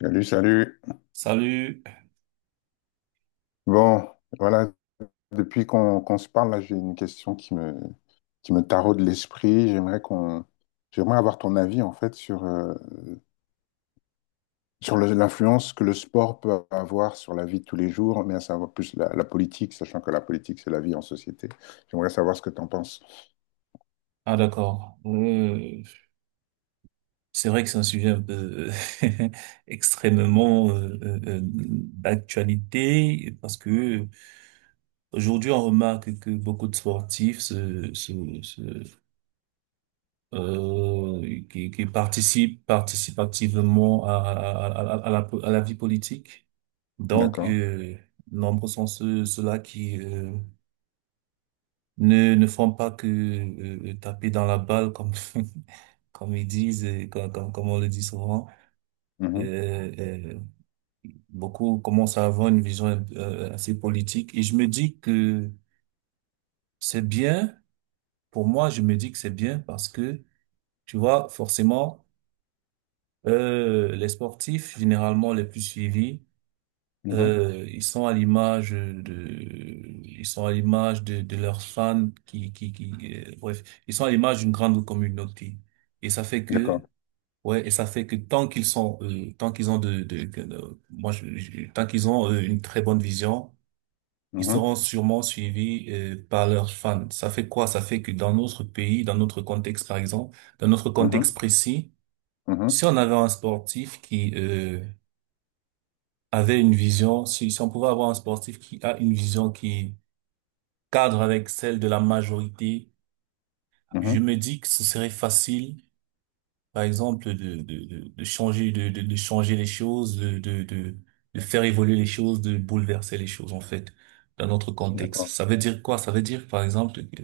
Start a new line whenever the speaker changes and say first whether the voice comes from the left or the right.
left: Salut, salut.
right: Salut.
left: Bon, voilà, depuis qu'on se parle, là, j'ai une question qui me taraude l'esprit. J'aimerais avoir ton avis, sur, sur l'influence que le sport peut avoir sur la vie de tous les jours, mais à savoir plus la politique, sachant que la politique, c'est la vie en société. J'aimerais savoir ce que tu en penses.
right: Ah d'accord. C'est vrai que c'est un sujet un peu extrêmement d'actualité parce que aujourd'hui on remarque que beaucoup de sportifs qui participent activement à la vie politique. Donc
left: D'accord.
right: euh, Nombreux sont ceux-là qui ne font pas que taper dans la balle comme comme ils disent et comme on le dit souvent.
left: Mhm,
right: Euh, euh, Beaucoup commencent à avoir une vision assez politique et je me dis que c'est bien. Pour moi, je me dis que c'est bien parce que tu vois forcément les sportifs généralement les plus suivis.
left: mhm.
right: Ils sont à l'image de leurs fans qui, bref, ils sont à l'image d'une grande communauté. Et ça fait que,
left: D'accord.
right: ouais, et ça fait que tant qu'ils ont de, que- de- moi, je- tant qu'ils ont une très bonne vision, ils
left: Mhm,
right: seront sûrement suivis par leurs fans. Ça fait quoi? Ça fait que dans notre pays, dans notre contexte, par exemple, dans notre contexte
left: mhm,
right: précis,
left: mhm,
right: si on avait un sportif qui, avait une vision, si, si on pouvait avoir un sportif qui a une vision qui cadre avec celle de la majorité, je
left: mhm.
right: me dis que ce serait facile, par exemple, de changer, de changer les choses, de faire évoluer les choses, de bouleverser les choses, en fait, dans notre contexte.
left: D'accord.
right: Ça veut dire quoi? Ça veut dire, par exemple, que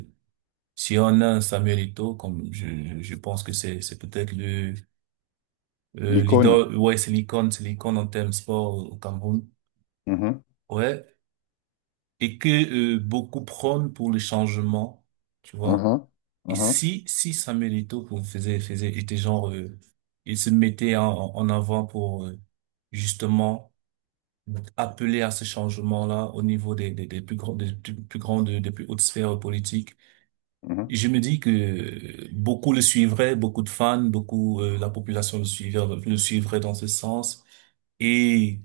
right: si on a un Samuel Eto'o, comme je pense que c'est peut-être
left: L'icône.
right: l'idole, ouais, c'est l'icône en termes sport au Cameroun.
left: Mhm,
right: Ouais, et que beaucoup prônent pour le changement, tu vois.
left: mhm,
right: Et
left: mhm,
right: si Samuel Eto'o pour- faisait faisait était genre il se mettait en avant pour justement appeler à ce changement-là au niveau des plus grandes des plus plus grandes des plus hautes sphères politiques.
left: mhm.
right: Et je me dis que beaucoup le suivraient, beaucoup de fans, beaucoup la population le suivrait dans ce sens. Et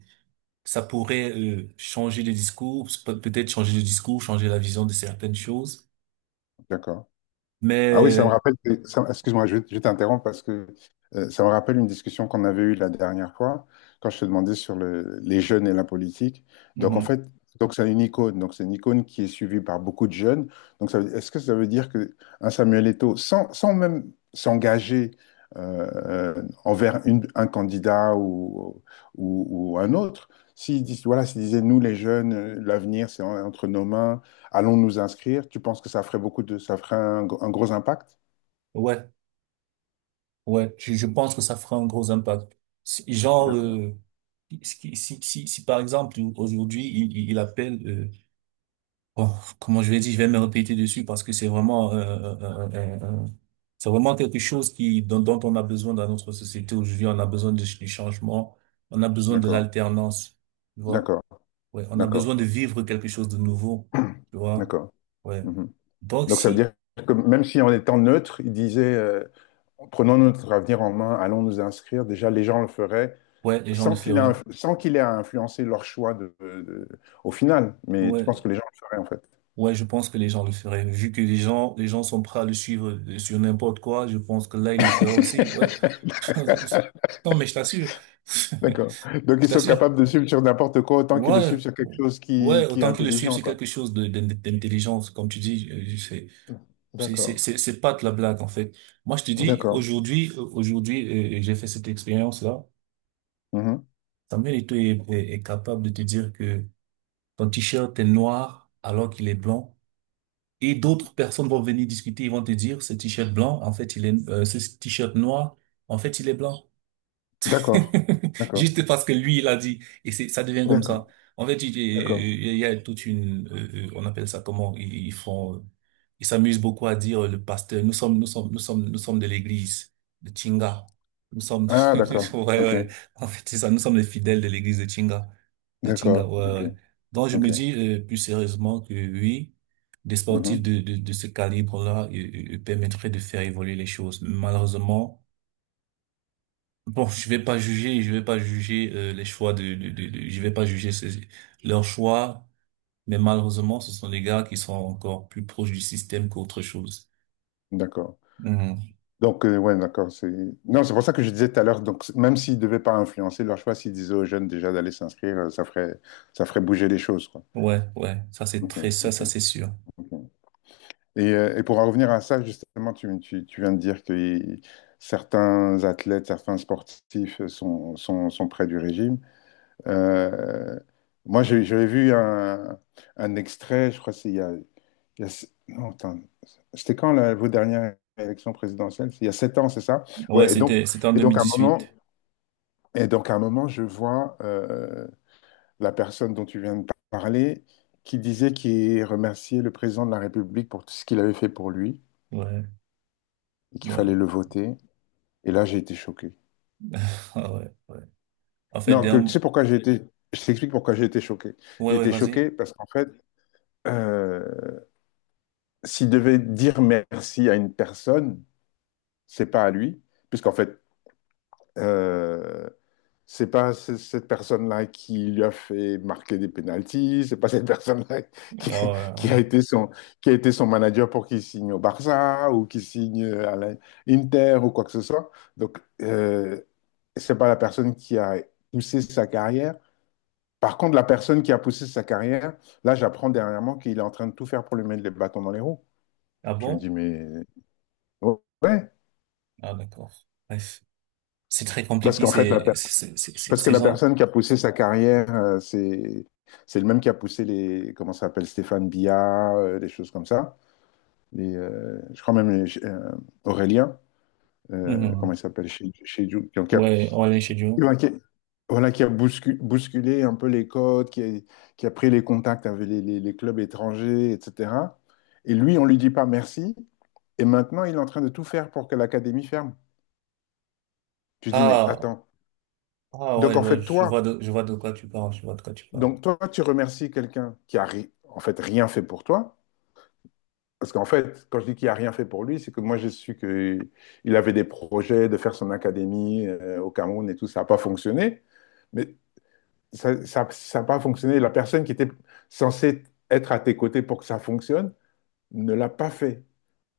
right: ça pourrait changer les discours, peut-être changer le discours, changer la vision de certaines choses.
left: D'accord. Ah oui, ça me
right: Mais
left: rappelle, excuse-moi, je t'interromps parce que ça me rappelle une discussion qu'on avait eue la dernière fois quand je te demandais sur les jeunes et la politique. Donc en
right: mhm,
left: fait, donc c'est une icône, donc c'est une icône qui est suivie par beaucoup de jeunes. Donc est-ce que ça veut dire que un Samuel Eto'o, sans même s'engager euh, envers un candidat ou ou un autre, s'il disait nous les jeunes, l'avenir c'est entre nos mains. Allons nous inscrire. Tu penses que ça ferait un gros impact?
right: ouais, ouais, je pense que ça fera un gros impact. Si- Genre,
left: D'accord,
right: euh, si par exemple aujourd'hui il appelle, bon, comment je vais dire, je vais me répéter dessus parce que c'est vraiment, c'est vraiment quelque chose qui dont, dont on a besoin dans notre société aujourd'hui. On a besoin du changement, on a besoin de
left: d'accord,
right: l'alternance, tu vois.
left: d'accord,
right: Ouais, on a besoin de
left: d'accord,
right: vivre quelque chose de nouveau, tu vois.
left: d'accord.
right: Ouais.
left: Mhm.
right: Donc
left: Donc ça veut
right: si,
left: dire que même si en étant neutre, il disait, prenons notre avenir en main, allons nous inscrire. Déjà, les gens le feraient
right: ouais, les gens le
left: sans
right: feraient.
left: sans qu'il ait à influencer leur choix au final. Mais tu penses que
right: Ouais,
left: les gens le feraient en fait?
right: ouais, je pense que les gens le feraient. Vu que les gens sont prêts à le suivre sur n'importe quoi, je pense que là, ils le feraient aussi. Ouais. Non, mais je t'assure.
left: D'accord. Donc
right: Je
left: ils sont
right: t'assure.
left: capables de suivre sur n'importe quoi autant qu'ils le
right: Ouais.
left: suivent sur quelque chose
right: Ouais,
left: qui est
right: autant qu'ils le suivent,
left: intelligent,
right: c'est
left: quoi.
right: quelque chose d'intelligence, comme tu dis. Je sais.
left: D'accord,
right: C'est pas de la blague, en fait. Moi, je te dis,
left: d'accord.
right: aujourd'hui, j'ai fait cette expérience-là.
left: Mhm.
right: Samuel Eto'o est capable de te dire que ton t-shirt est noir alors qu'il est blanc. Et d'autres personnes vont venir discuter, ils vont te dire, ce t-shirt blanc, en fait, il est, ce t-shirt noir, en fait, il est blanc.
left: D'accord, d'accord,
right: Juste parce que lui, il a dit. Et c'est, ça devient comme
left: d'accord,
right: ça. En fait, il
left: d'accord.
right: il- il y a toute une, on appelle ça comment, ils font, ils s'amusent beaucoup à dire, le pasteur, nous sommes de l'église de Chinga. Nous sommes,
left: Ah, d'accord,
right: ouais,
left: ok,
right: ouais. En fait, c'est ça, nous sommes les fidèles de l'église de Chinga. De Chinga,
left: d'accord,
right: ouais,
left: ok,
right: ouais. Donc, je me
left: ok,
right: dis, plus sérieusement que oui, des sportifs
left: mhm,
right: de ce calibre-là, permettraient de faire évoluer les choses. Malheureusement, bon, je vais pas juger, je vais pas juger les choix je vais pas juger leurs choix, mais malheureusement, ce sont des gars qui sont encore plus proches du système qu'autre chose.
left: d'accord.
right: Mhm.
left: Donc, ouais, d'accord, c'est... Non, c'est pour ça que je disais tout à l'heure, donc, même s'ils ne devaient pas influencer leur choix, s'ils disaient aux jeunes déjà d'aller s'inscrire, ça ça ferait bouger les choses, quoi.
right: Ouais, ouais,
left: Ok, ok,
right: ça c'est sûr.
left: ok. Et pour en revenir à ça, justement, tu viens de dire que certains athlètes, certains sportifs sont près du régime. Euh, moi, j'avais vu un extrait, je crois que c'est non, attends, c'était quand vos dernières élections présidentielles? C'est il y a sept ans, c'est ça?
right: Ouais,
left: Ouais,
right: c'était en
left: et donc à un moment,
right: 2018.
left: et donc à un moment, je vois la personne dont tu viens de parler qui disait qu'il remerciait le président de la République pour tout ce qu'il avait fait pour lui
right: Ouais,
left: et qu'il fallait
right: ouais,
left: le voter. Et là, j'ai été choqué.
right: ah ouais, ouais. En fait,
left: Non, tu sais
right: derm...
left: pourquoi je t'explique pourquoi j'ai été choqué.
right: ouais,
left: J'ai
right: ouais,
left: été
right: vas-y.
left: choqué parce qu'en fait, euh, s'il devait dire merci à une personne, c'est pas à lui, puisqu'en fait, euh, c'est pas cette personne-là qui lui a fait marquer des pénaltys, c'est pas cette personne-là qui,
right: Ah ouais,
left: qui a
right: ouais.
left: été qui a été son manager pour qu'il signe au Barça ou qu'il signe à l'Inter ou quoi que ce soit. Donc, c'est pas la personne qui a poussé sa carrière. Par contre, la personne qui a poussé sa carrière, là, j'apprends dernièrement qu'il est en train de tout faire pour lui mettre les bâtons dans les roues.
right: Ah
left: Je me dis,
right: bon?
left: mais ouais.
right: Ah d'accord. Bref. C'est très
left: Parce
right: compliqué,
left: qu'en fait, parce que
right: c'est
left: la
right: genre,
left: personne qui a poussé sa carrière, c'est le même qui a poussé les, comment ça s'appelle, Stéphane Bia, des choses comme ça. Les, je crois même Aurélien, comment
right: mhm.
left: il s'appelle, chez qui a,
right: Ouais, ouais, chez Dieu.
left: voilà, qui a voilà, qui a bousculé un peu les codes, qui a pris les contacts avec les, les clubs étrangers, etc. Et lui, on lui dit pas merci. Et maintenant, il est en train de tout faire pour que l'académie ferme. Tu dis, mais
right: Ah,
left: attends.
right: ah ouais,
left: Donc, en
right: ouais,
left: fait,
right: je
left: toi,
right: vois je vois de quoi tu parles, je vois de quoi tu parles.
left: Donc, toi, tu remercies quelqu'un qui a ri- en fait rien fait pour toi. Parce qu'en fait, quand je dis qu'il a rien fait pour lui, c'est que moi, j'ai su qu'il avait des projets de faire son académie au Cameroun et tout. Ça n'a pas fonctionné. Mais ça n'a ça, ça a pas fonctionné. La personne qui était censée être à tes côtés pour que ça fonctionne ne l'a pas fait.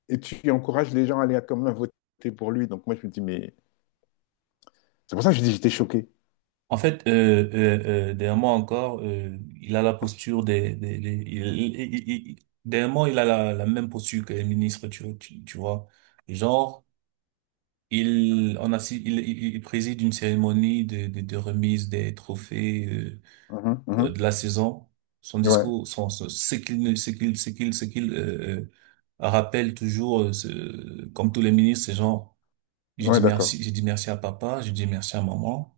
left: Et tu encourages les gens à aller quand même voter pour lui. Donc, moi, je me dis, mais c'est pour ça que je dis, j'étais choqué.
right: En fait, derrière moi encore, il a la posture derrière moi, il a la, la même posture que les ministres, tu vois. Genre, il, il préside une cérémonie de remise des trophées
left: Mhm, mhm.
right: de la saison. Son
left: Ouais,
right: discours, son, son- ce qu'il, ne- ce qu'il, ce qu'il, ce qu'il rappelle toujours, comme tous les ministres, c'est genre,
left: ouais, d'accord.
right: j'ai dit merci à papa, j'ai dit merci à maman.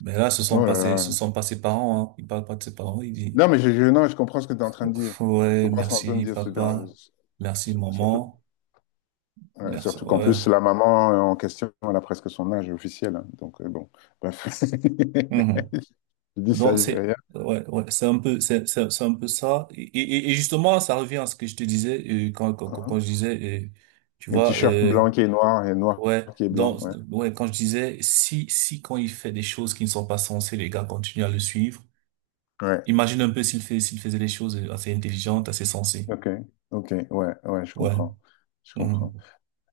right: Mais là,
left: Oh là
right: ce
left: là.
right: sont pas ses parents. Hein. Il parle pas de ses parents. Il dit,
left: Non, mais non, je comprends ce que tu es en train de dire. Je
right: ouais,
left: comprends ce que tu es en Ouais. train de
right: merci
left: dire.
right: papa, merci
left: Surtout,
right: maman, merci.
left: surtout qu'en
right: Ouais.
left: plus, la maman en question, elle a presque son âge officiel. Hein. Donc, bon, bref.
right: Mhm.
left: Je dis ça,
right: Donc
left: je dis
right: c'est
left: rien.
right: ouais ouais c'est un peu ça et, et justement ça revient à ce que je te disais euh, quand, quand quand
left: Hein.
right: quand je disais tu
left: Le
right: vois
left: t-shirt blanc qui est noir et noir
right: ouais
left: qui est blanc.
right: donc
left: Ouais.
right: ouais quand je disais si quand il fait des choses qui ne sont pas sensées les gars continuent à le suivre
left: Ouais.
right: imagine un peu s'il faisait des choses assez intelligentes assez sensées
left: OK. OK. Ouais. Ouais, je
right: ouais.
left: comprends. Je comprends.
right: Mhm.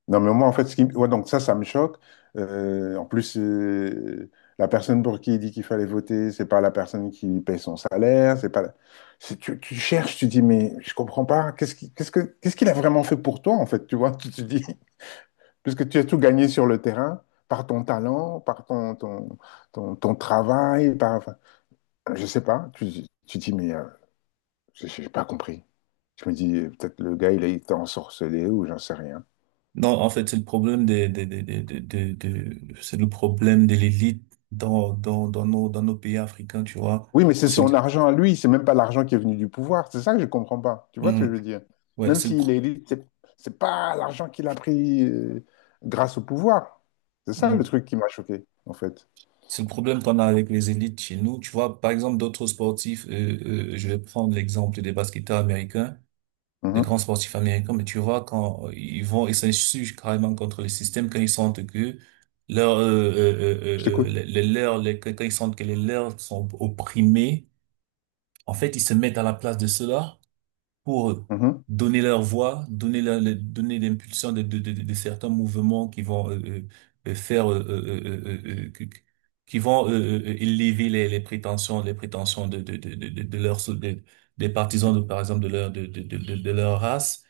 left: Non, mais moi, en fait, ce qui... ouais, donc ça me choque. En plus, la personne pour qui il dit qu'il fallait voter, c'est pas la personne qui paye son salaire, c'est pas... tu cherches, tu dis, mais je comprends pas, qu'est-ce qu'il a vraiment fait pour toi, en fait, tu vois, tu te dis, puisque tu as tout gagné sur le terrain, par ton talent, par ton travail, par... enfin, je sais pas, tu dis, mais j'ai pas compris. Je me dis, peut-être le gars, il a été ensorcelé ou j'en sais rien.
right: Non en fait c'est le problème c'est le problème de l'élite dans nos pays africains tu vois
left: Oui, mais c'est son
right: c'est
left: argent à lui, c'est même pas l'argent qui est venu du pouvoir. C'est ça que je comprends pas. Tu vois ce que je
right: mhm,
left: veux dire?
right: ouais
left: Même s'il est élite, c'est pas l'argent qu'il a pris grâce au pouvoir. C'est ça le
right: mhm.
left: truc qui m'a choqué, en fait.
right: C'est le problème qu'on a avec les élites chez nous. Tu vois, par exemple, d'autres sportifs, je vais prendre l'exemple des basketteurs américains, des
left: Mhm.
right: grands sportifs américains, mais tu vois, quand ils vont, ils s'insurgent carrément contre le système quand ils sentent que leur,
left: Je t'écoute.
right: les leurs, les- quand ils sentent que les leurs sont opprimés, en fait, ils se mettent à la place de ceux-là pour
left: Mhm.
right: donner leur voix, donner l'impulsion de certains mouvements qui vont faire , qui qui vont élever les prétentions de des partisans de par exemple de leur de leur race,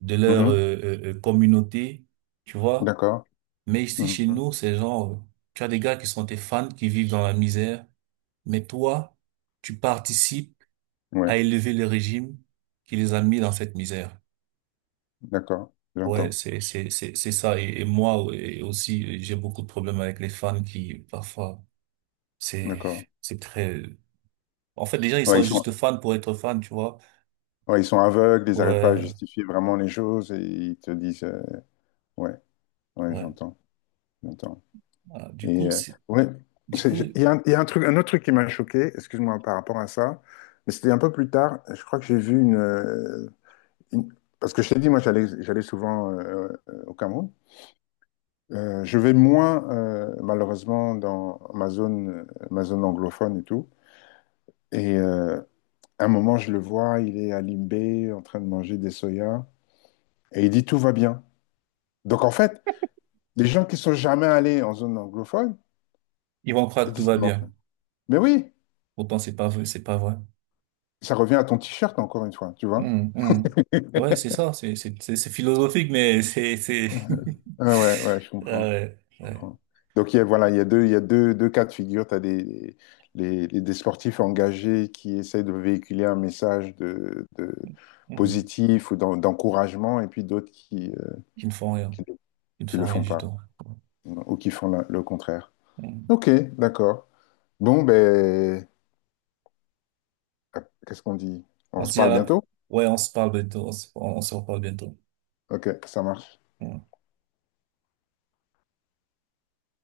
right: de leur
left: Mhm.
right: communauté, tu vois.
left: D'accord.
right: Mais ici
left: Mhm.
right: chez nous, c'est genre tu as des gars qui sont tes fans qui vivent dans la misère, mais toi, tu participes à
left: Ouais,
right: élever le régime qui les a mis dans cette misère.
left: d'accord.
right: Ouais,
left: J'entends.
right: c'est ça et moi et aussi j'ai beaucoup de problèmes avec les fans qui parfois c'est
left: D'accord.
right: c'est très en fait les gens ils
left: Ouais, ils
right: sont
left: sont,
right: juste fans pour être fans tu vois
left: ouais, ils sont aveugles, ils n'arrivent pas à
right: ouais
left: justifier vraiment les choses et ils te disent. Ouais, ouais,
right: ouais.
left: j'entends. J'entends.
right: Ah, du
left: Et
right: coup c'est
left: ouais,
right: du coup
left: il y a un truc, un autre truc qui m'a choqué, excuse-moi par rapport à ça, mais c'était un peu plus tard. Je crois que j'ai vu une, une- parce que je t'ai dit, moi j'allais souvent au Cameroun. Je vais moins malheureusement dans ma zone anglophone et tout. Et à un moment, je le vois, il est à Limbé en train de manger des soya et il dit tout va bien. Donc en fait, les gens qui sont jamais allés en zone anglophone,
right: ils vont croire que
left: ils
right: tout
left: disent
right: va
left: non.
right: bien
left: Mais oui,
right: pourtant c'est pas vrai.
left: ça revient à ton t-shirt encore une fois, tu vois.
right: Hum, hum. Ouais c'est ça c'est philosophique mais c'est
left: Ah ouais, ouais, je
right: ah
left: comprends,
right: ouais
left: je
right: ouais.
left: comprends. Donc il y a, voilà, il y a deux, deux cas de figure. Tu as des sportifs engagés qui essayent de véhiculer un message de
right: Hum. Hum.
left: positif ou d'encouragement, et puis d'autres qui,
right: Ils ne font rien
left: qui, le-
right: ils ne
left: qui
right: font
left: le
right: rien
left: font
right: du
left: pas
right: tout.
left: ou qui font le contraire.
right: Hum.
left: Ok, d'accord. Bon, ben, euh, qu'est-ce qu'on dit?
right: On
left: On
right: se
left: se
right: dit à
left: parle
right: la
left: bientôt?
right: ouais on se parle bientôt on se reparle bientôt.
left: Ok, ça marche.
right: Ouais.